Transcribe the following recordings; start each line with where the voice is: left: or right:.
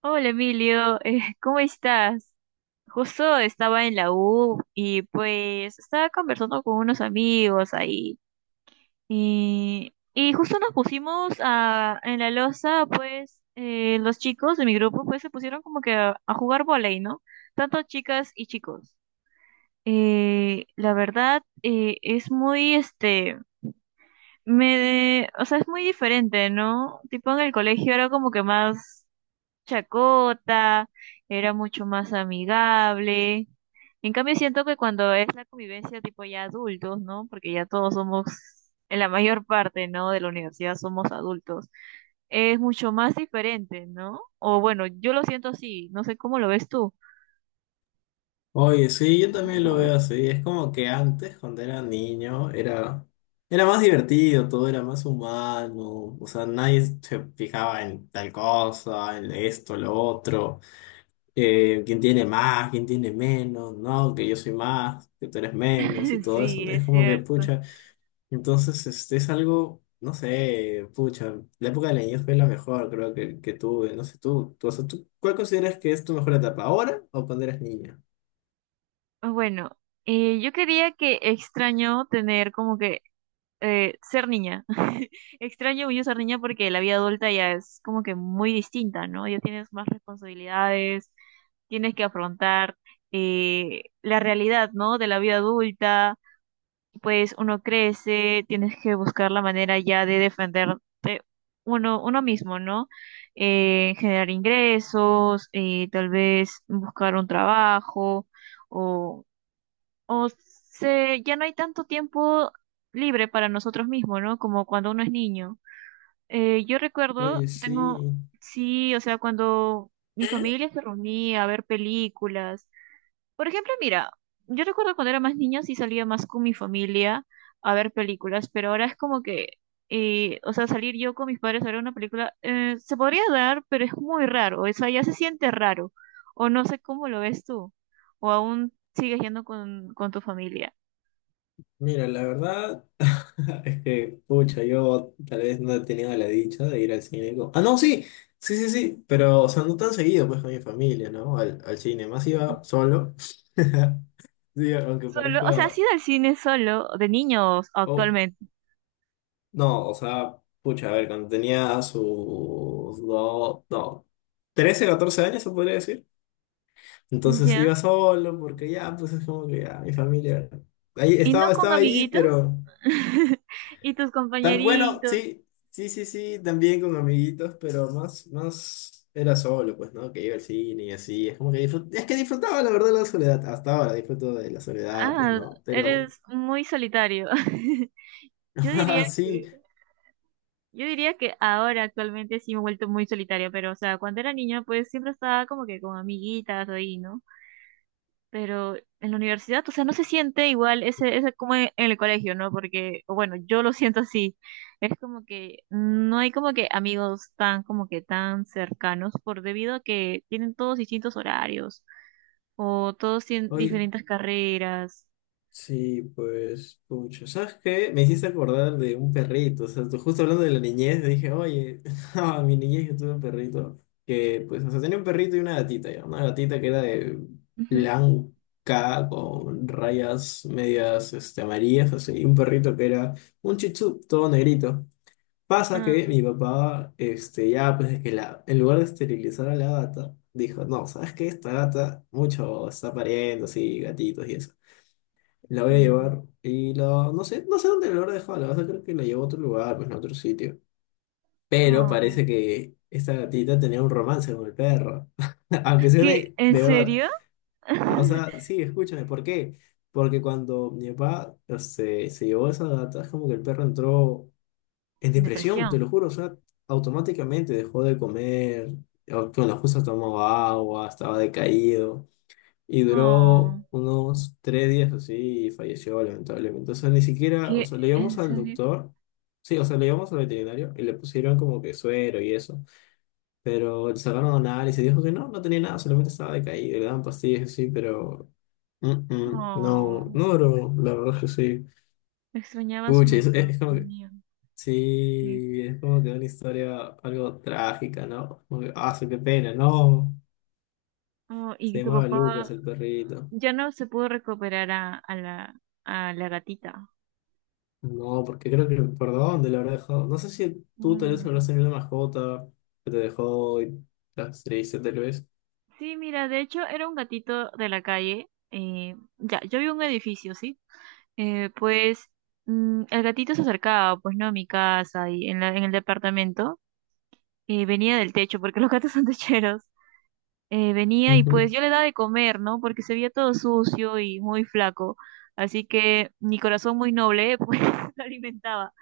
right: Hola Emilio, ¿cómo estás? Justo estaba en la U y pues estaba conversando con unos amigos ahí y justo nos pusimos a, en la loza, pues los chicos de mi grupo pues se pusieron como que a jugar vóley, ¿no? Tanto chicas y chicos. La verdad es muy este, me, o sea, es muy diferente, ¿no? Tipo en el colegio era como que más chacota, era mucho más amigable. En cambio, siento que cuando es la convivencia tipo ya adultos, ¿no? Porque ya todos somos, en la mayor parte, ¿no? De la universidad somos adultos. Es mucho más diferente, ¿no? O bueno, yo lo siento así, no sé cómo lo ves tú.
left: Oye, sí, yo también lo veo así. Es como que antes, cuando era niño, era más divertido, todo era más humano. O sea, nadie se fijaba en tal cosa, en esto, lo otro. Quién tiene más, quién tiene menos, ¿no? Que yo soy más, que tú eres menos y todo eso.
right: Sí,
left: Es
right: es
left: como que,
right: cierto.
left: pucha. Entonces, este es algo, no sé, pucha. La época de la niñez fue la mejor, creo que tuve. No sé, o sea, tú, ¿cuál consideras que es tu mejor etapa? ¿Ahora o cuando eras niña?
right: Bueno, yo quería que extraño tener como que ser niña. Extraño mucho ser niña porque la vida adulta ya es como que muy distinta, ¿no? Ya tienes más responsabilidades, tienes que afrontar la realidad, ¿no? De la vida adulta, pues uno crece, tienes que buscar la manera ya de defenderte uno mismo, ¿no? Generar ingresos, tal vez buscar un trabajo o o se, ya no hay tanto tiempo libre para nosotros mismos, ¿no? Como cuando uno es niño. Yo recuerdo,
left: Oye,
right: tengo,
left: sí.
right: sí, o sea, cuando mi
left: ¿Mm?
right: familia se reunía a ver películas. Por ejemplo, mira, yo recuerdo cuando era más niña sí salía más con mi familia a ver películas, pero ahora es como que, o sea, salir yo con mis padres a ver una película, se podría dar, pero es muy raro, o sea, ya se siente raro, o no sé cómo lo ves tú, o aún sigues yendo con tu familia.
left: Mira, la verdad es que, pucha, yo tal vez no he tenido la dicha de ir al cine. Ah, no, sí, sí, sí, sí, pero, o sea, no tan seguido, pues, con mi familia, ¿no? Al, al cine, más iba solo. Sí, aunque
right: Solo, o sea, ¿has
left: parezca...
right: ido al cine solo, de niños
left: Oh,
right: actualmente?
left: no, o sea, pucha, a ver, cuando tenía sus dos, no, 13 14 años, se podría decir. Entonces iba
right: Ya.
left: solo porque ya, pues es como que ya, mi familia... Ahí,
right: ¿Y no
left: estaba,
right: con
left: estaba ahí,
right: amiguitos?
left: pero...
right: ¿Y tus
left: Tan bueno,
right: compañeritos?
left: sí, sí, sí, sí, también con amiguitos, pero más era solo, pues, ¿no? Que iba al cine y así. Es como que es que disfrutaba, la verdad, la soledad. Hasta ahora disfruto de la soledad, pues,
right: Ah,
left: ¿no? Pero,
right: eres muy solitario. Yo diría que,
left: sí,
right: yo diría que ahora actualmente sí me he vuelto muy solitaria, pero o sea, cuando era niña pues siempre estaba como que con amiguitas ahí, ¿no? Pero en la universidad, o sea, no se siente igual ese, ese como en el colegio, ¿no? Porque, o bueno, yo lo siento así. Es como que no hay como que amigos tan, como que tan cercanos, por debido a que tienen todos distintos horarios, o todos tienen
left: oye,
right: diferentes carreras.
left: sí, pues, pucha, ¿sabes qué? Me hiciste acordar de un perrito, o sea, tú justo hablando de la niñez, dije, oye, a mi niñez yo tuve un perrito, que, pues, o sea, tenía un perrito y una gatita, ya, una gatita que era de
right: Ujú.
left: blanca, con rayas medias, este, amarillas, así, y un perrito que era un chichú, todo negrito. Pasa
right: Ah,
left: que mi papá, ya, pues, es que en lugar de esterilizar a la gata, dijo, no, ¿sabes qué? Esta gata, mucho está pariendo, así, gatitos y eso. La voy a
right: mm,
left: llevar y la... No sé, no sé dónde la habrá dejado. La verdad creo que la llevó a otro lugar, pues a otro sitio. Pero
right: oh.
left: parece que esta gatita tenía un romance con el perro. Aunque sea
right: ¿Qué?
left: de,
right: ¿En
left: de verdad.
right: serio?
left: O sea, sí, escúchame, ¿por qué? Porque cuando mi papá se llevó a esa gata, es como que el perro entró en depresión,
right: Depresión.
left: te lo juro. O sea, automáticamente dejó de comer. Bueno, justo tomaba agua, estaba decaído. Y duró
right: Oh,
left: unos 3 días así y falleció lamentablemente. O sea, ni siquiera, o
right: ¿qué?
left: sea, le
right: ¿En
left: llevamos al
right: serio?
left: doctor, sí, o sea, le llevamos al veterinario y le pusieron como que suero y eso, pero le sacaron análisis y dijo que no, no tenía nada, solamente estaba decaído, y le daban pastillas así, pero no,
right: Oh,
left: no duró, la verdad es que sí.
right: extrañaba a su
left: Pucha,
right: mejor
left: es como que,
right: amigo. Sí.
left: sí, es como que una historia algo trágica, ¿no? Como que, ah, sí, qué pena, no,
right: Oh,
left: se
right: y tu
left: llamaba Lucas
right: papá
left: el perrito.
right: ya no se pudo recuperar a la gatita.
left: No, porque creo que el perdón de lo habrá dejado. No sé si tú tal vez
right: Mm.
left: habrás tenido una mascota que te dejó y las triste tal vez.
right: Sí, mira, de hecho era un gatito de la calle. Ya, yo vi un edificio, ¿sí? Pues mm, el gatito se acercaba, pues no, a mi casa y en la- en el departamento. Venía del techo, porque los gatos son techeros. Venía y
left: Ujú.
right: pues yo le daba de comer, ¿no? Porque se veía todo sucio y muy flaco. Así que mi corazón muy noble, pues lo alimentaba.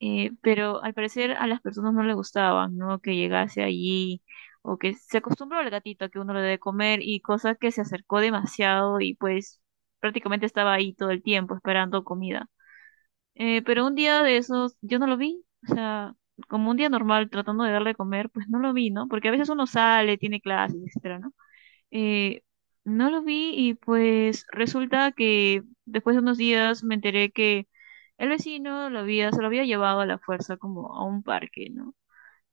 right: Pero al parecer a las personas no les gustaba, ¿no? Que llegase allí o que se acostumbró al gatito a que uno le debe comer y cosas que se acercó demasiado y pues prácticamente estaba ahí todo el tiempo esperando comida. Pero un día de esos yo no lo vi, o sea, como un día normal tratando de darle de comer, pues no lo vi, ¿no? Porque a veces uno sale, tiene clases, etcétera, ¿no? Eh, no lo vi y pues resulta que después de unos días me enteré que el vecino lo había, se lo había llevado a la fuerza como a un parque, ¿no?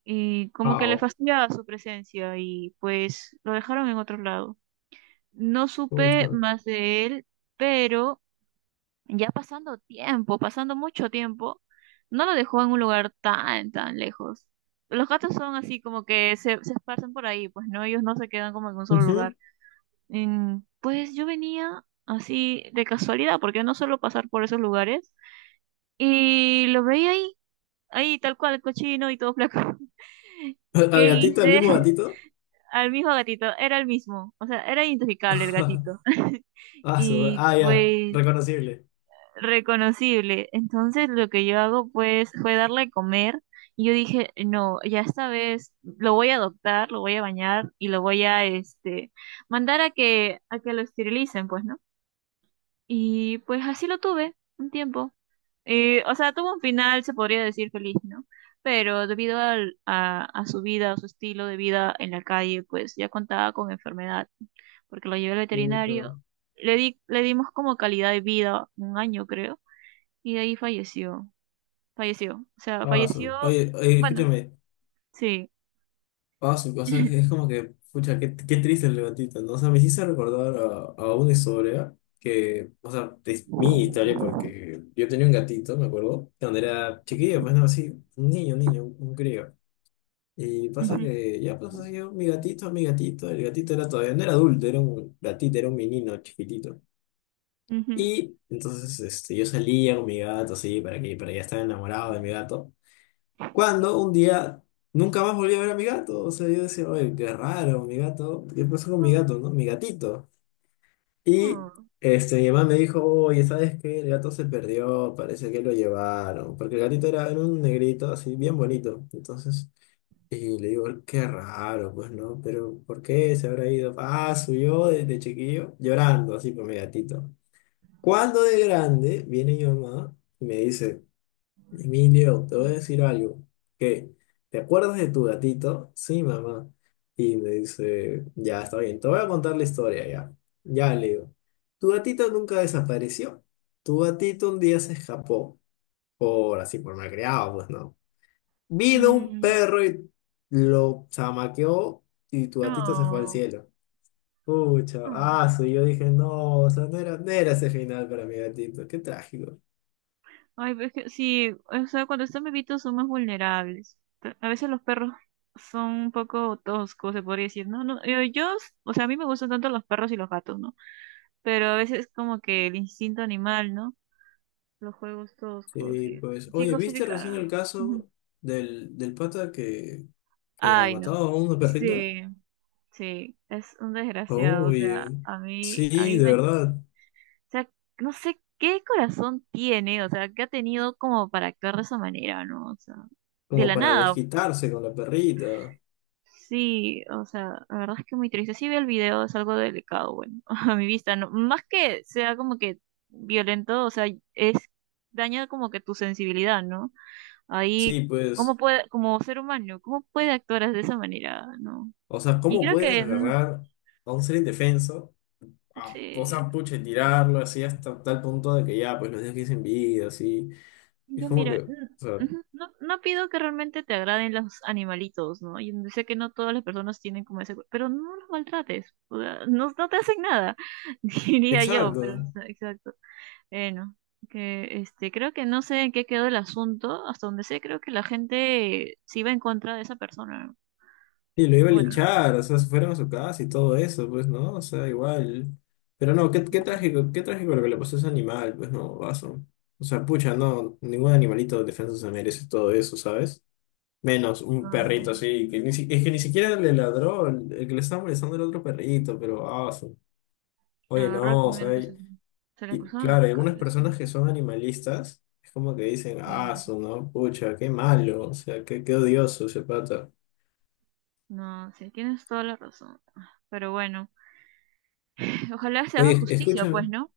right: Y como que le
left: Wow.
right: fastidiaba su presencia y pues lo dejaron en otro lado. No supe
left: Mucho.
right: más de él, pero ya pasando tiempo, pasando mucho tiempo, no lo dejó en un lugar tan, tan lejos. Los gatos son así como que se esparcen por ahí, pues no, ellos no se quedan como en un solo
left: Ujú.
right: lugar. Mm, pues yo venía así de casualidad, porque no suelo pasar por esos lugares, y lo veía ahí, ahí tal cual, cochino y todo flaco.
left: ¿Al
right: ¿Qué
left: gatito, al
right: hice?
left: mismo gatito?
right: Al mismo gatito, era el mismo, o sea, era identificable el gatito.
left: Ah,
right: Y
left: ah, ya.
right: pues
left: Reconocible.
right: reconocible. Entonces lo que yo hago pues fue darle a comer y yo dije, no, ya esta vez lo voy a adoptar, lo voy a bañar y lo voy a este mandar a que lo esterilicen, pues, ¿no? Y pues así lo tuve un tiempo. O sea, tuvo un final, se podría decir feliz, ¿no? Pero debido al- a su vida, a su estilo de vida en la calle, pues ya contaba con enfermedad, porque lo llevé al
left: Pucha.
right: veterinario. Le di, le dimos como calidad de vida un año, creo, y de ahí falleció. Falleció. O sea,
left: Ah,
right: falleció,
left: oye, oye,
right: bueno,
left: escúchame.
right: sí.
left: Ah, su cosa es,
right: Ujú,
left: es como que, pucha, qué, qué triste el levantito, ¿no? O sea, me hiciste recordar a una historia que, o sea, es mi historia porque yo tenía un gatito, me acuerdo, cuando era chiquillo, pues no, así, un niño, un niño, un crío. Y pasa que ya pues yo, mi gatito, el gatito era todavía, no era adulto, era un gatito, era un menino chiquitito.
right: ujú.
left: Y entonces este, yo salía con mi gato, así, para que ya estaba enamorado de mi gato. Cuando un día nunca más volví a ver a mi gato. O sea, yo decía, oye, qué raro, mi gato. ¿Qué pasó con mi
right: Oh,
left: gato, no? Mi gatito. Y
right: oh,
left: este, mi mamá me dijo, oye, ¿sabes qué? El gato se perdió, parece que lo llevaron. Porque el gatito era, era un negrito así, bien bonito. Entonces, y le digo, qué raro, pues, ¿no? Pero, ¿por qué se habrá ido? Ah, subió desde chiquillo, llorando así por mi gatito. Cuando de grande viene mi mamá y me dice, Emilio, te voy a decir algo. ¿Qué? ¿Te acuerdas de tu gatito? Sí, mamá. Y me dice, ya está bien, te voy a contar la historia ya. Ya le digo, tu gatito nunca desapareció. Tu gatito un día se escapó, por así, por malcriado, pues no. Vino un
right: mm,
left: perro y lo chamaqueó y tu gatito se fue al
right: oh,
left: cielo. Pucha,
right: oh.
left: ah, sí, yo dije, no, o sea, no era ese final para mi gatito, qué trágico.
right: Ay, pero es que sí, o sea, cuando están bebitos son más vulnerables. Ta- A veces los perros son un poco toscos, se podría decir, ¿no? No, yo, o sea, a mí me gustan tanto los perros y los gatos, ¿no? Pero a veces como que el instinto animal, ¿no? Los juegos toscos
left: Sí,
right: y
left: pues,
right: sin
left: oye, ¿viste recién
right: justificar.
left: el
right: Ujú.
left: caso del pata que ha
right: Ay, no.
left: matado a una perrita?
right: Sí, sí, es un desgraciado, o sea,
left: Oye,
right: a mí, a
left: sí,
right: mí
left: de
right: me, o
left: verdad,
right: sea, no sé qué corazón tiene, o sea, que ha tenido como para actuar de esa manera, ¿no? O sea, de
left: como
right: la
left: para
right: nada,
left: desquitarse con la perrita.
right: sí, o sea, la verdad es que muy triste. Sí vi el video, es algo delicado, bueno, a mi vista, no, más que sea como que violento, o sea, es daña como que tu sensibilidad, ¿no? Ahí,
left: Sí,
right: ¿cómo
left: pues,
right: puede, como ser humano, cómo puede actuar de esa manera, ¿no?
left: o sea,
right: Y
left: ¿cómo
right: creo
left: puedes
right: que, mm,
left: agarrar a un ser indefenso, o
right: sí,
left: sea, pucha, y tirarlo así hasta tal punto de que ya, pues, los dejes sin vida, así? Es
right: yo
left: como que,
right: mira,
left: o sea,
right: mm, ujú, no, no pido que realmente te agraden los animalitos, ¿no? Yo sé que no todas las personas tienen como ese, pero no los maltrates, o sea, no, no te hacen nada, diría yo, pero,
left: exacto.
right: o sea, exacto. Bueno, que este, creo que no sé en qué quedó el asunto. Hasta donde sé, creo que la gente se iba en contra de esa persona. ¿No?
left: Y lo iba a
right: Bueno, no.
left: linchar, o sea, se fueron a su casa y todo eso, pues, ¿no? O sea, igual. Pero no, qué,
right: Mm,
left: qué trágico lo que le pasó a ese animal, pues, no, vaso. O sea, pucha, no, ningún animalito defensa se merece todo eso, ¿sabes? Menos un perrito así, que ni, es que ni siquiera le ladró, el que le estaba molestando era otro perrito, pero, vaso. Oye,
right: agarró el
left: no, o
right: primero
left: sea,
right: que se,
left: y,
right: se le
left: y
right: cruzaron los
left: claro, hay algunas
right: cables. ¿No?
left: personas que son animalistas, es como que dicen,
right: Eh,
left: aso, ¿no? Pucha, qué malo, o sea, qué, qué odioso ese pata.
right: no, sí, tienes toda la razón. Pero bueno, ojalá se haga
left: Oye,
right: justicia,
left: escúchame.
right: pues, ¿no?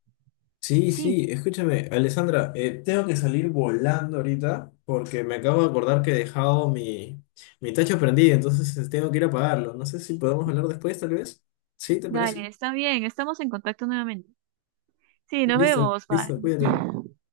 left: Sí,
right: Sí,
left: sí, escúchame, Alessandra, tengo que salir volando ahorita porque me acabo de acordar que he dejado mi, mi tacho prendido, entonces tengo que ir a apagarlo. No sé si podemos hablar después, tal vez. ¿Sí, te parece?
right: dale, está bien, estamos en contacto nuevamente. Sí, nos
left: Listo,
right: vemos,
left: listo,
right: bye.
left: cuídate.